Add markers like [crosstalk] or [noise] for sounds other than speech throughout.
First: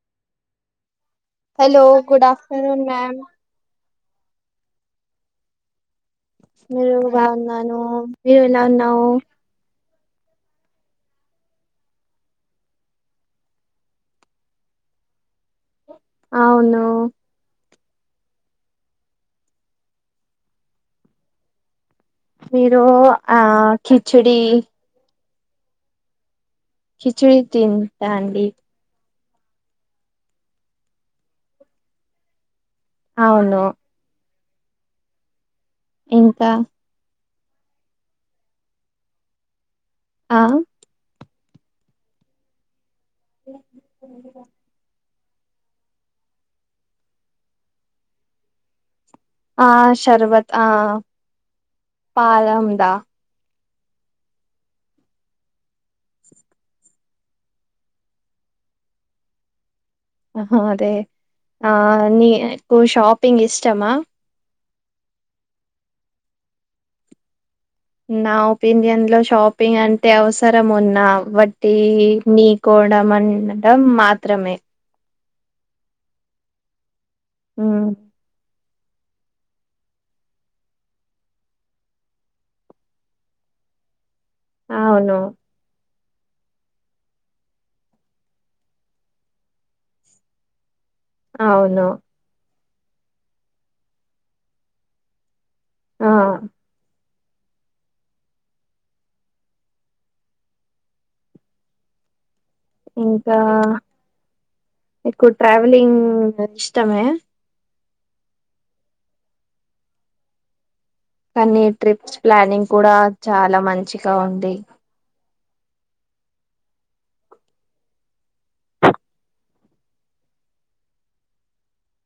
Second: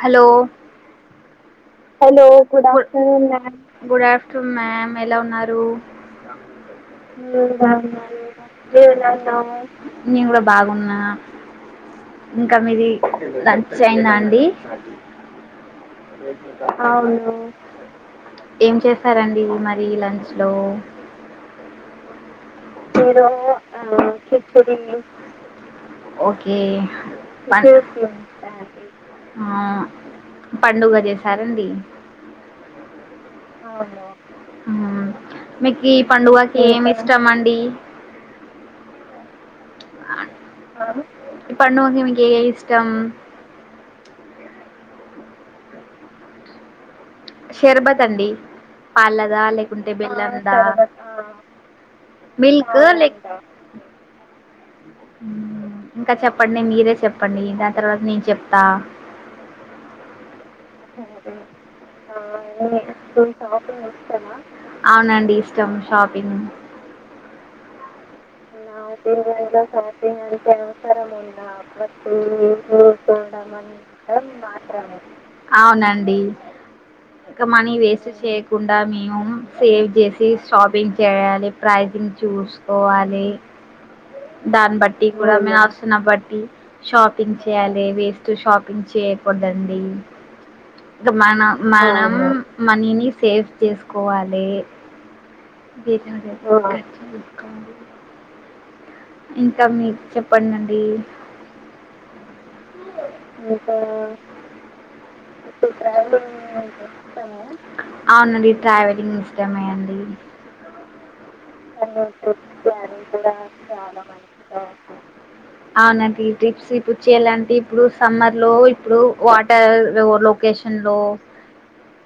Hello hello good afternoon ma'am good afternoon ma'am ఎలా ఉన్నారు మీరు నేను బాగున్నాను బాగున్న మీరు నీవు ఎలా ఉన్నావు నేను గూడా బాగున్నా ఇంకా మీది లంచ్ అయిందా అండి అవును అవును ఏం చేస్తారండి మరి లంచ్ లో మీరు [inaudible] ఆ కిచిడి చిక్కుడు గింజలు ఒకే కిచిడి కె తింటా అండి [unintelligible] ఆ పండుగ చేసారండి అవును ఉమ్ మకి ఇంకా పండువాకి ఏమి ఇష్టం అం డి ఆ అన్నారు ఈ పండుగకి మీకేదిష్టం [inaudible] షర్బత్ అండి పాలదా ఆ లేకుంటే షర్బత్ బెల్లందా ఆ మిల్క్ పాలందా లేక్ [inaudible] ఇంకా చెప్పండి మీరే చెప్పండి దాని తర్వాత నేను చెప్తా అ దే ఆ నీ కు షాపింగ్ ఇష్టమా అవునండి ఇష్టం షాపింగ్ పిండియన్ నాకు లో ఇంట్లో షాపింగ్ అంటే అవసరం ఉన్నా ఉందా వట్టి అప్పుడప్పుడు నీకోడం అన్ చూడడం డం అంటే మాత్రమే అవునండి ఇక మనీ ఉమ్, వేస్ట్ చేయా కుండా మేము సేవ్ చేసి షాపింగ్ చేయాలి, ప్రైజింగ్ చూసుకోవాలి దాన్ని బట్టి అవును కూడా మ్యాస్ నబట్టి షాపింగ్ చేయాలి వేస్ట్ షాపింగ్ చేయకూడదండి ఇంకా మన అవును మనం మనీని సేఫ్ చేసుకోవాలి ఆ తీసుకోవాలి ఇంకా మీకు చెప్పండండి ఇంకా ఎక్కువ ఇప్పుడు ట్రావెలింగ్ మీకు ఇష్టమే ఇష్టమా అవునండి ట్రావెలింగ్ ఇష్టమే అండి కానీ ట్రిప్స్ ప్లానింగ్ కూడా [inaudible] చాలా మంచిగా ఉంది మంచి అవునండి ట్రిప్స్ ఇప్ డు చేయాలంటే ఇప్పుడు సమ్మర్ లో ఇప్పుడు వాటర్ లొకేషన్ లో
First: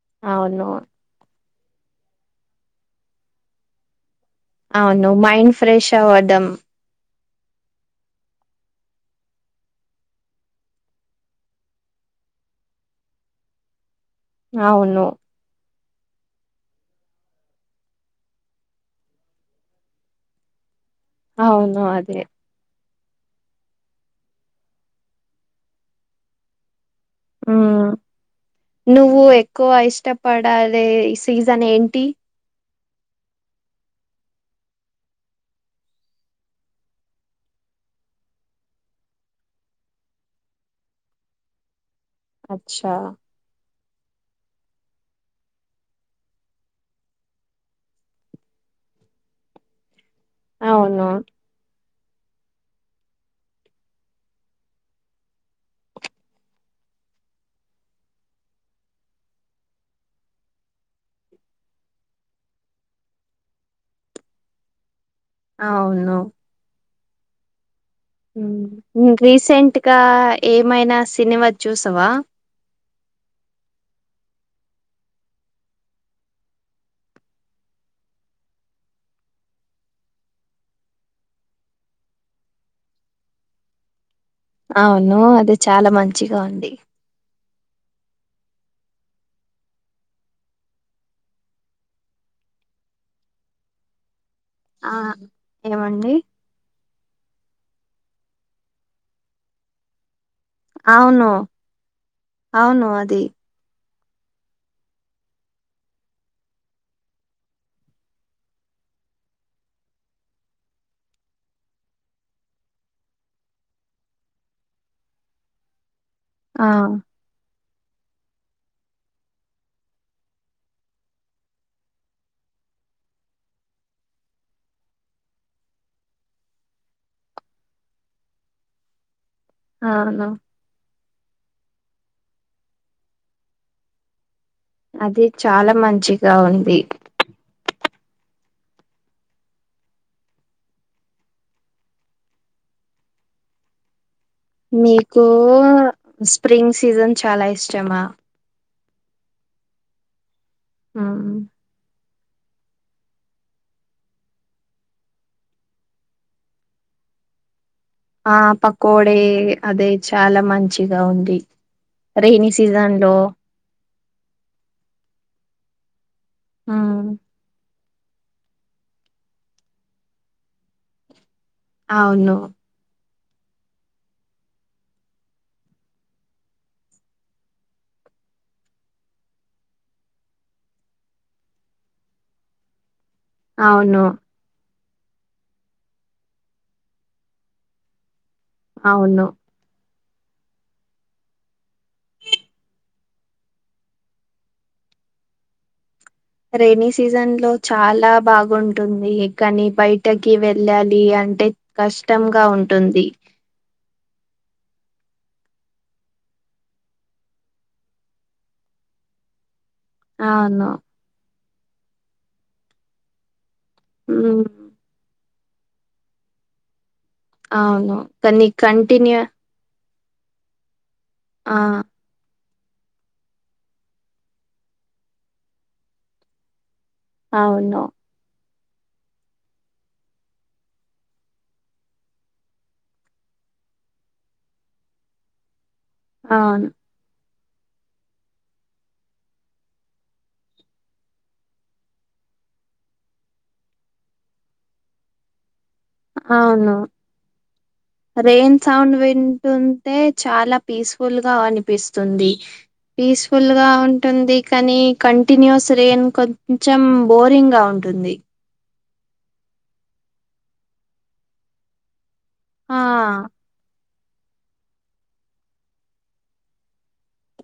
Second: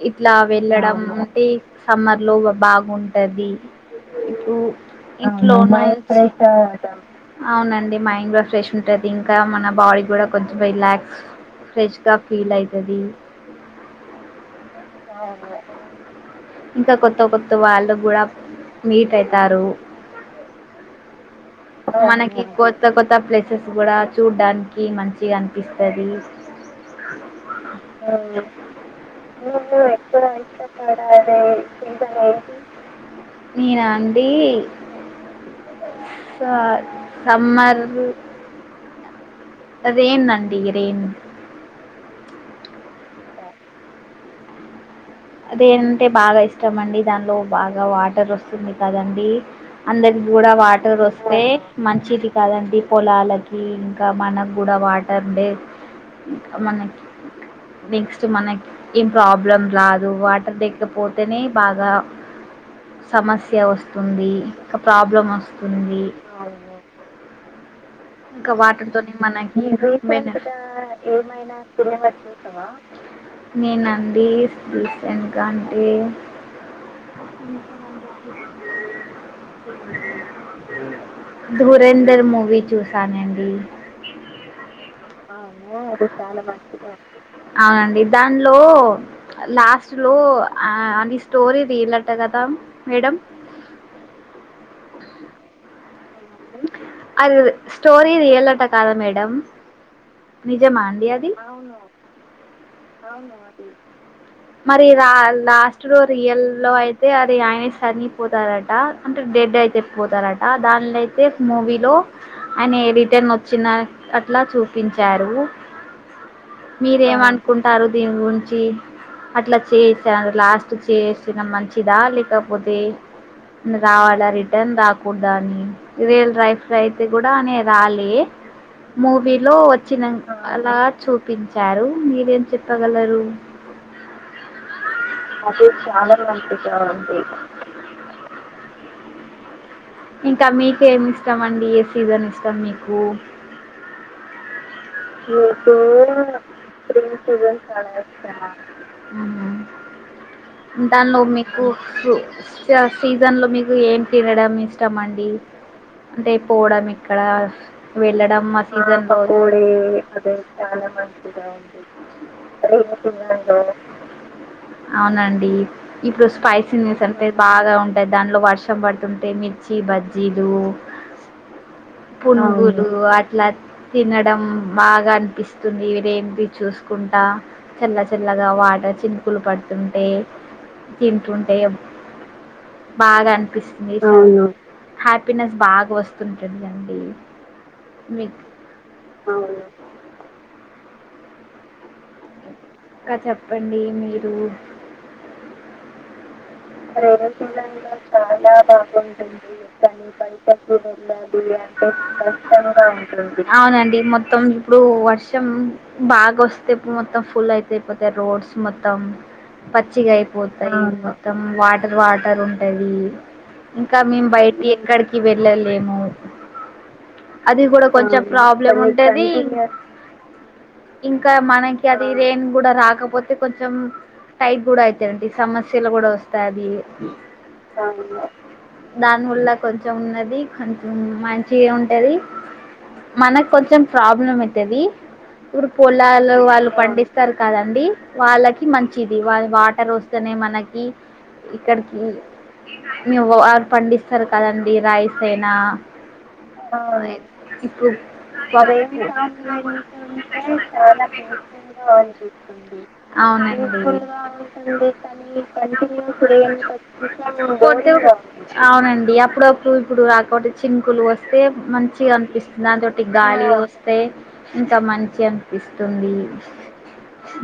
ఇట్లా అవును వెళ్ళడం అంటే సమ్మర్ లో బాగుంటది ఇప్పుడు అవును మైండ్ ఇంట్లోవున్న ఫ్రెష్ అవ్వడం అవునండి మైండ్ లో ఫ్రెష్ ఉంటది ఇంకా మన బాడీ కూడా కొంచెం రిలాక్స్ ఫ్రెష్ గా ఫీల్ అయితది. అవును అవును ఇంకా కొత్త కొత్త వాళ్ళు కూడా మీట్ అయితారు. అవును అదే మనకి కొత్త కొత్త ప్లేసెస్ కూడా చూడ్డానికి మంచిగా అనిపిస్తది. ఉమ్ అవును నువ్వు ఎక్కువ నువ్వు ఎక్కువ ఇష్టపడాలే ఇష్టపడది సీజన్ తి [unintelligible] ఏంటి? నేనా అండి. స సమ్మర్ రేన్ అండి రేన్ అచ్చా అదే అంటే బాగా ఇష్టం అండి దానిలో బాగా వాటర్ వస్తుంది కదండి అందరి కూడా వాటర్ అవును వస్తే మంచిది కదండి పొలాలకి ఇంకా మనకు కూడా వాటర్ డే ఇంకా మనకి నెక్స్ట్ మనకి ఏం ప్రాబ్లం రాదు. వాటర్ లేకపోతేనే బాగా సమస్య వస్తుంది. ఇంకా ప్రాబ్లం వస్తుంది. అవును ఇంకా ఉమ్, వాటర్ తోటి మనకి రీసెంట్ గా రీసెంట్ గా ఏమైనా సినిమా ఏమైనా చూసావా సినిమా చూసావా? నేన అండి సీషాను గాండి. [inaudible] ధురేందర్ మూవీ చూసానండి. నో అది అవును చాలా అది మంచిగా చాలా ఉంది. అవునండి దానిలో లాస్ట్ లో ఆ అని స్టోరీ రియల్ అంట కదా మేడం ఆ ఏమండి? అది స్టోరి రియల్ అటా కాదా మేడం నిజమా అండి అది అవును అవును అది [inaudible] మరి రా లాస్ట్ లో రియల్ లో అయితే అది ఆయనే చనిపోతారట అంటే డె డే అయితే పోతారట దానిలోయితే మూవీలో ఆయన రిటర్న్ వచ్చిన అట్లా చూపించారు. ఆ మీరేమనుకుంటారు దీని గురించి అట్లా చేసారు. లాస్ట్ చేసిన మంచిదా లేకపోతే రావాలా రిటర్న్ రాకుడదా అండి రియల్ రై ఫ్రై అయితే కూడా అనే రాలే మూ ర్తిలో అవును వచ్చినాంక అలా చూపించారు మీరేం చెప్పగలరు? అది అదే చాలా మంచిగా వంట ఉంది కా [unintelligible] ఇంకా మీకేమి ఇష్టం అండి ఏ సీజన్ ఇష్టం మీకు మీకు నాకు స్ప్రింగ్ సీజన్స్ చాలా ఇష్టం అండి. ఆహా దానిలో మ్మ్ మీకు ఫ్రూ సీజన్ లో మీకు ఏం తినడం ఇ ఇష్టం అండి అంటే పోవడం ఇక్కడ వెళ్ళడం ఆ సీజన్ లో పోడే అదే చాలా మంచిగా ఉంది. రెైనీ సీజన్ రెండు లో తుంగ అంగావ అవునండి ఇప్పుడు స్పైసీ నేస్ మ్మ్ అంటే బాగా ఉంట్ అంటే దాంట్లో వర్షం పడుతుంటే మిర్చి బజ్జీలు అవును పునుగులు అట్ అట్లా తినడం బాగా అనిపిస్తుంది. రేన్బి చూసుకుంటా చల్ల చల్ల కదా వాటర్ చినుకులు పడుతుంటే తింటుంటే బాగా అనిపిస్తుంది అవును. హ్యాపీనెస్ బాగా వస్తుంటుందండి మీక్ అవును ఇంకా చెప్పండి మీరు రైనీ సీజన్లో చాలా బాగుంటుంది కానీ బయటకు వెళ్లాలి లి అంటే కష్టంగా ఉంటుంది అవునండి. మొత్తం ఇప్పుడు వర్షం బాగా వస్తే ఇప్పు మొత్తం ఫుల్ ఐతేపోతాయ్ రోడ్స్ మొత్తం పచ్చిగా అవును అయిపోతాయి మొత్తం వాటర్ వాటర్ ఉంటది. ఇంకా మేము మ్మ్ బయటి ఎక్కడికి వెళ్ళలేము. అది కూడా అవును కొంచెం కానీ ప్రాబ్లం కంటిన్యూ ఉంటది. ఇంకా ఆ మనకి అది రెేన్ కూడా రాకపోతే కొంచెం టైట్ కూడా అయితంటి సమస్యలు కూడా వస్తాది. అవును దాని ఉల్ల కొంచెం ఉన్నది కొంచెం మంచిగా ఉంటది మనకు కొంచెం ప్రాబ్లం అయితది. ఇప్పుడు పొలాలు అవును వాళ్ళు పండిస్ ఇస్తారు కదండి వాళ్ళకి మంచిది వాళ్ వాటర్ వస్తేనే మనకి ఇక్కడికి మేవు వారు పండిస్తారు కదండి రైస్ అయినా అవును ఆ ఇపుడ్ రెయిన్ మరే సౌండ్ వింటే వింటుంటే ఉంటే చాలా గా పీస్ఫుల్ గా అనిపిస్తుంది అనిపిస్తుంది. పీస్ఫుల్ గా అవునండి. ఉంటుంది కానీ కంటిన్యూస్ రెయిన్ కంటిన్యూస్ కొంచెం బోరింగ్ గా ఉంటుంది [unintelligible] అవునండి అప్పుడప్పుడు ఇప్పుడు ఆకోటి చినుకులు వస్తే మంచి మంచిగా అనిపిస్తుంది ఆ దాంతోటి గాలి వస్తే ఇంకా మంచిగా అనిపిస్తుంది.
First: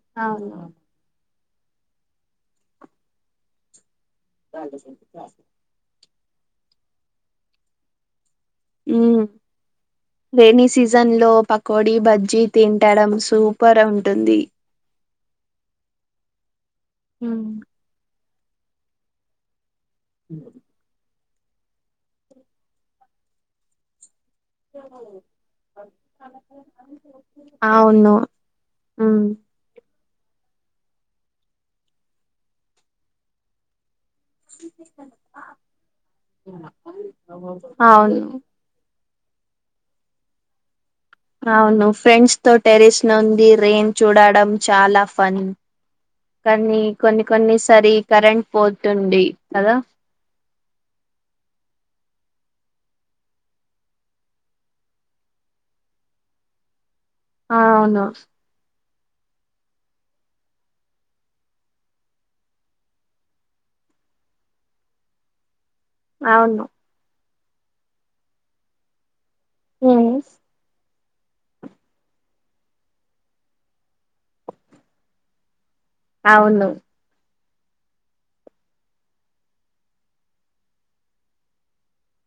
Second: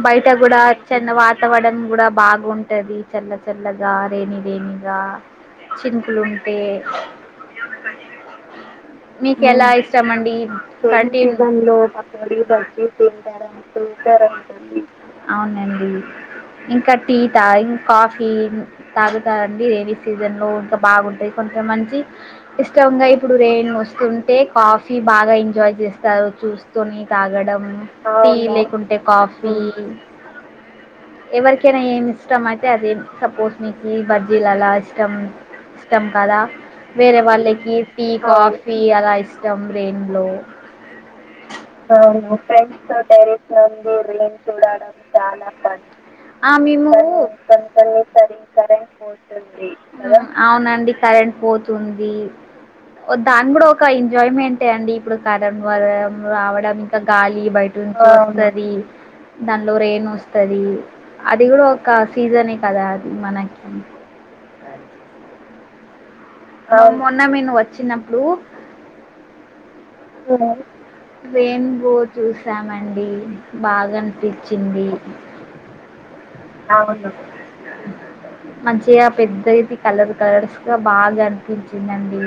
బయట అవును కూడా చెన్న వాతావడం కూడా బాగుంటది చల్ల చల్లగా రైనీ రైనిగా చినుకులు ఉంటే ఉమ్ మీకు ఎలా ఇష్టం అండి. రెైనీ సీజన్ లో పకోడీ బజ్జీ తింటడం సూపర్ ఉంటుంది అవునండి ఇంకా టీటా ఉమ్. ఇంకా కాఫీ మ్ తాగుతాండి రెైనీ సీజన్లో ఇంకా బాగుంటయ్. కొంత మంచి ఇష్టంగా ఇప్పుడు రెయిన్ వస్తుం టే కాఫీ బాగా ఎంజాయ్ చేస్తారు చూస్కొని తాగడం అవును టీ లేకుంటే ఉమ్ కాఫీ ఉమ్. ఎవరికైనా ఏమి ఇష్టం అయితే అదే సపోజ్ మీకి బజ్ జీలాలా ఇష్టం ఇష్టం కదా వేరే వాళ్ళకి టీ అవును కాఫీ అలా ఇష్ ష్టం రెైన్లో అవును ఫ్రెండ్స్ తో టెరెస్ నుండి రైన్ చూడడం చాలా ఫన్ కానీ కొన్ని కొన్ని స్ సరే సరి కరెంట్ పోతుంది కదా అవునండి కరెంట్ పోతుంది. దాన్కూడా ఒక ఎంజాయ్మెంటే అండి ఇప్పుడు కరెంట్ [inaudible] రావడం గాలి బయట అవును ఉంటది. దానిలో రేన్ వస్తది అది కూడా ఒక సీజనే కదా అది మనకి అవును అన్న మేను వచ్చినప్పుడు ఎస్ రెయిన్బో చూసామండి బాగా అనిపించింది అవును మంచిగా పెద్దయితే కలర్ కలర్స్ గా బాగా అనిపించిందండి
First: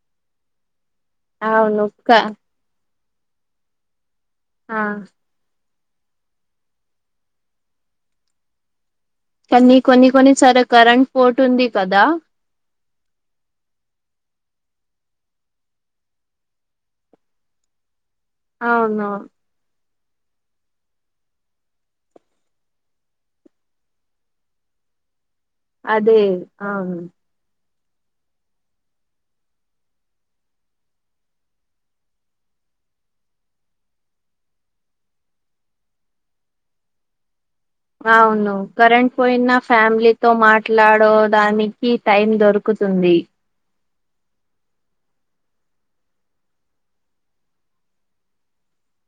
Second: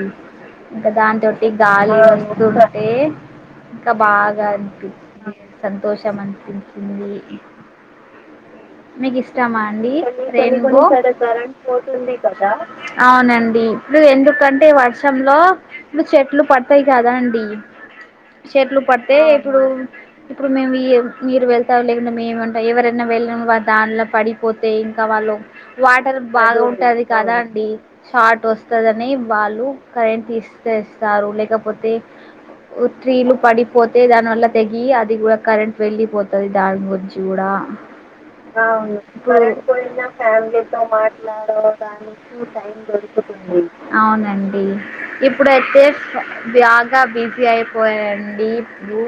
ఇంకా దానితోటి అవును గాలి క వస్తుంటే ఇంకా బాగ ఆ అనిపిస్తుంది సంతోషం అనిపించింది మీకు ఇష్టమా కానీ అండి కొన్ని కొన్ని సరే రెయిన్బో కరెంట్ పోతుంది కదా అవునండి ఇప్పుడు ఎందుకంటే వర్షంలో ఇప్పుడు చెట్లు పడతాయి కదా అండి చెట్లు అవును పడితే ఇప్పుడు ఇప్పుడు మేము మీరు వెళ్తా లేకుండా మేము ఉంటాం ఎవరైనా వెళ్ళ వా దానిలో పడిపోతే ఇంకా వాళ్ళు వాటర్ అదే అవును బాగుంటది కదా అండి షార్ట్ వస్తదని వాళ్ళు కరెంట్ తీస్తేస్తారు లేకపోతే త్రీలు పడిపోతే దాని వల్ల తెగి అది కూడా కరెంట్ వెళ్లిపోతుది దాని గురించి కూడా అవును కరెంట్ ఇప్పుడు పోయిన కరెంట్ పోయినా ఫ్యామిలీతో మాట్లాడో దానికి టైం మాట్లాడడానికి దొరుకుతు ది దొరుకుతుంది. అవునండి ఇప్పుడైతే బాగ బిజీ అయిపోయారండి [unintelligible]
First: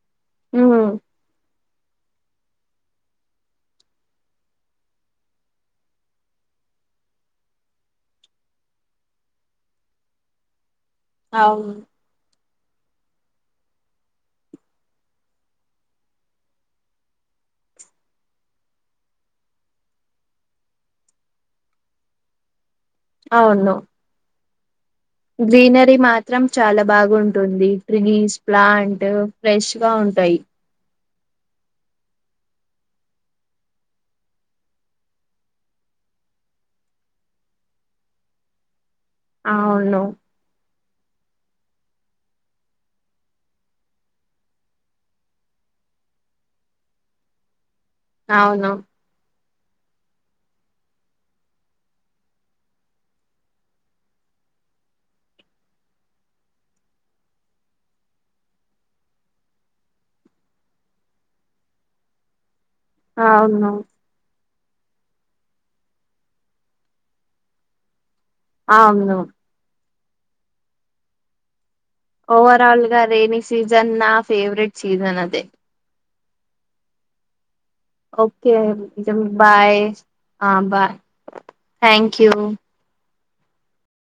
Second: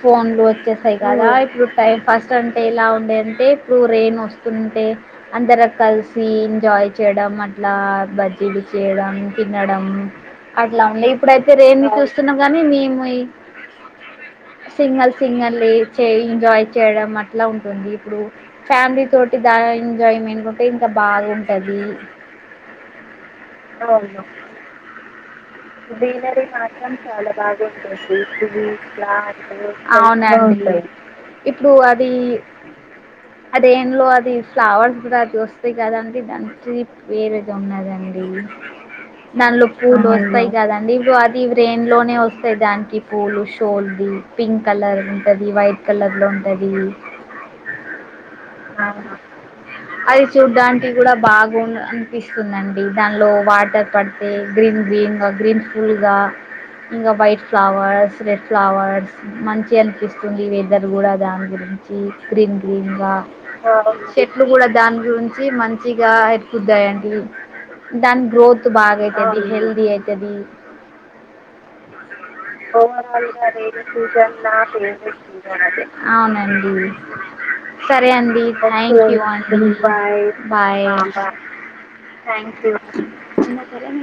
ఫోన్లు ఉమ్ వచ్చేసాయి కదా ఇప్పుడు టై ఫస్ట్ అండ్ అ ఎల ఉండే అంటే ఇప్పుడు రైయిన్ వస్తుంటే అందర కలిసి ఎంజాయ్ చేయడం అంటే ఇలా బజ్జీలు చేయడం తినడం అట్లా ఉంది ఇప్పుడైతే అవును రేణ చూస్తున్న కాని మేము సింగల్ సింగల్ చేయ్ చే ఎంజాయ్ చేయడం అట్ అట్లా ఉంటుంది ఇప్పుడు ఫ్యామిలీ తోటి దా ఎంజాయ్మెంట్ ఉంటే ఇంకా బాగుంటది అవును [unintelligible] గ్రీనరీ మాత్రం గ్రీనరీ చాలా మాత్రం బాగుంటుంది బాగుంటుంది trees trees plant plants fresh గా ఉంటాయి అవునండి ఇప్పుడు అది అదేంలో అది ఫ్లవర్స్ కూడా అది వస్తాయి కదా అంటే ఇనికి వేరేది ఉన్నదండి నలు పూ అవును దోస్తయి కాదా అం ఇప్పుడు అది రెయిన్ లోనే వస్తాయి దానికి పూలు షోల్ది పింక్ కలర్ ఉంటది వైట్ కలర్లో ఉంటది అవును అది చూడ్డానికి కూడా బాగు అనిపిస్తుందిండి దానిలో వాటర్ పడితే గ్రీన్ గ్రీన్ గ్రీన్ ఫుల్గా ఇంకా వైట్ ఫ్లవర్స్ రెడ్ ఫ్లవర్స్ మంచి అనిపిస్తుంది వెదర్ కూడా దాని గురిం గ్రీన్ గ్రీన్ గా అవును చె ట్లు కూడా దాని గురించి మంచిగా హపుద్దాయంండి దాని గ్రోత్ బాగా అవును అయితాది హెల్దీ అయితాది గా ఓవరాల్ రైనీ సీజన్ నా గా ఫేవరెట్ సీజన్ అదే [inaudible] అవునండి సరే అండి okay thank you a bye bye ఆ బాయ్ బాయ థ్యాంక్ యు చిన్న [unintelligible]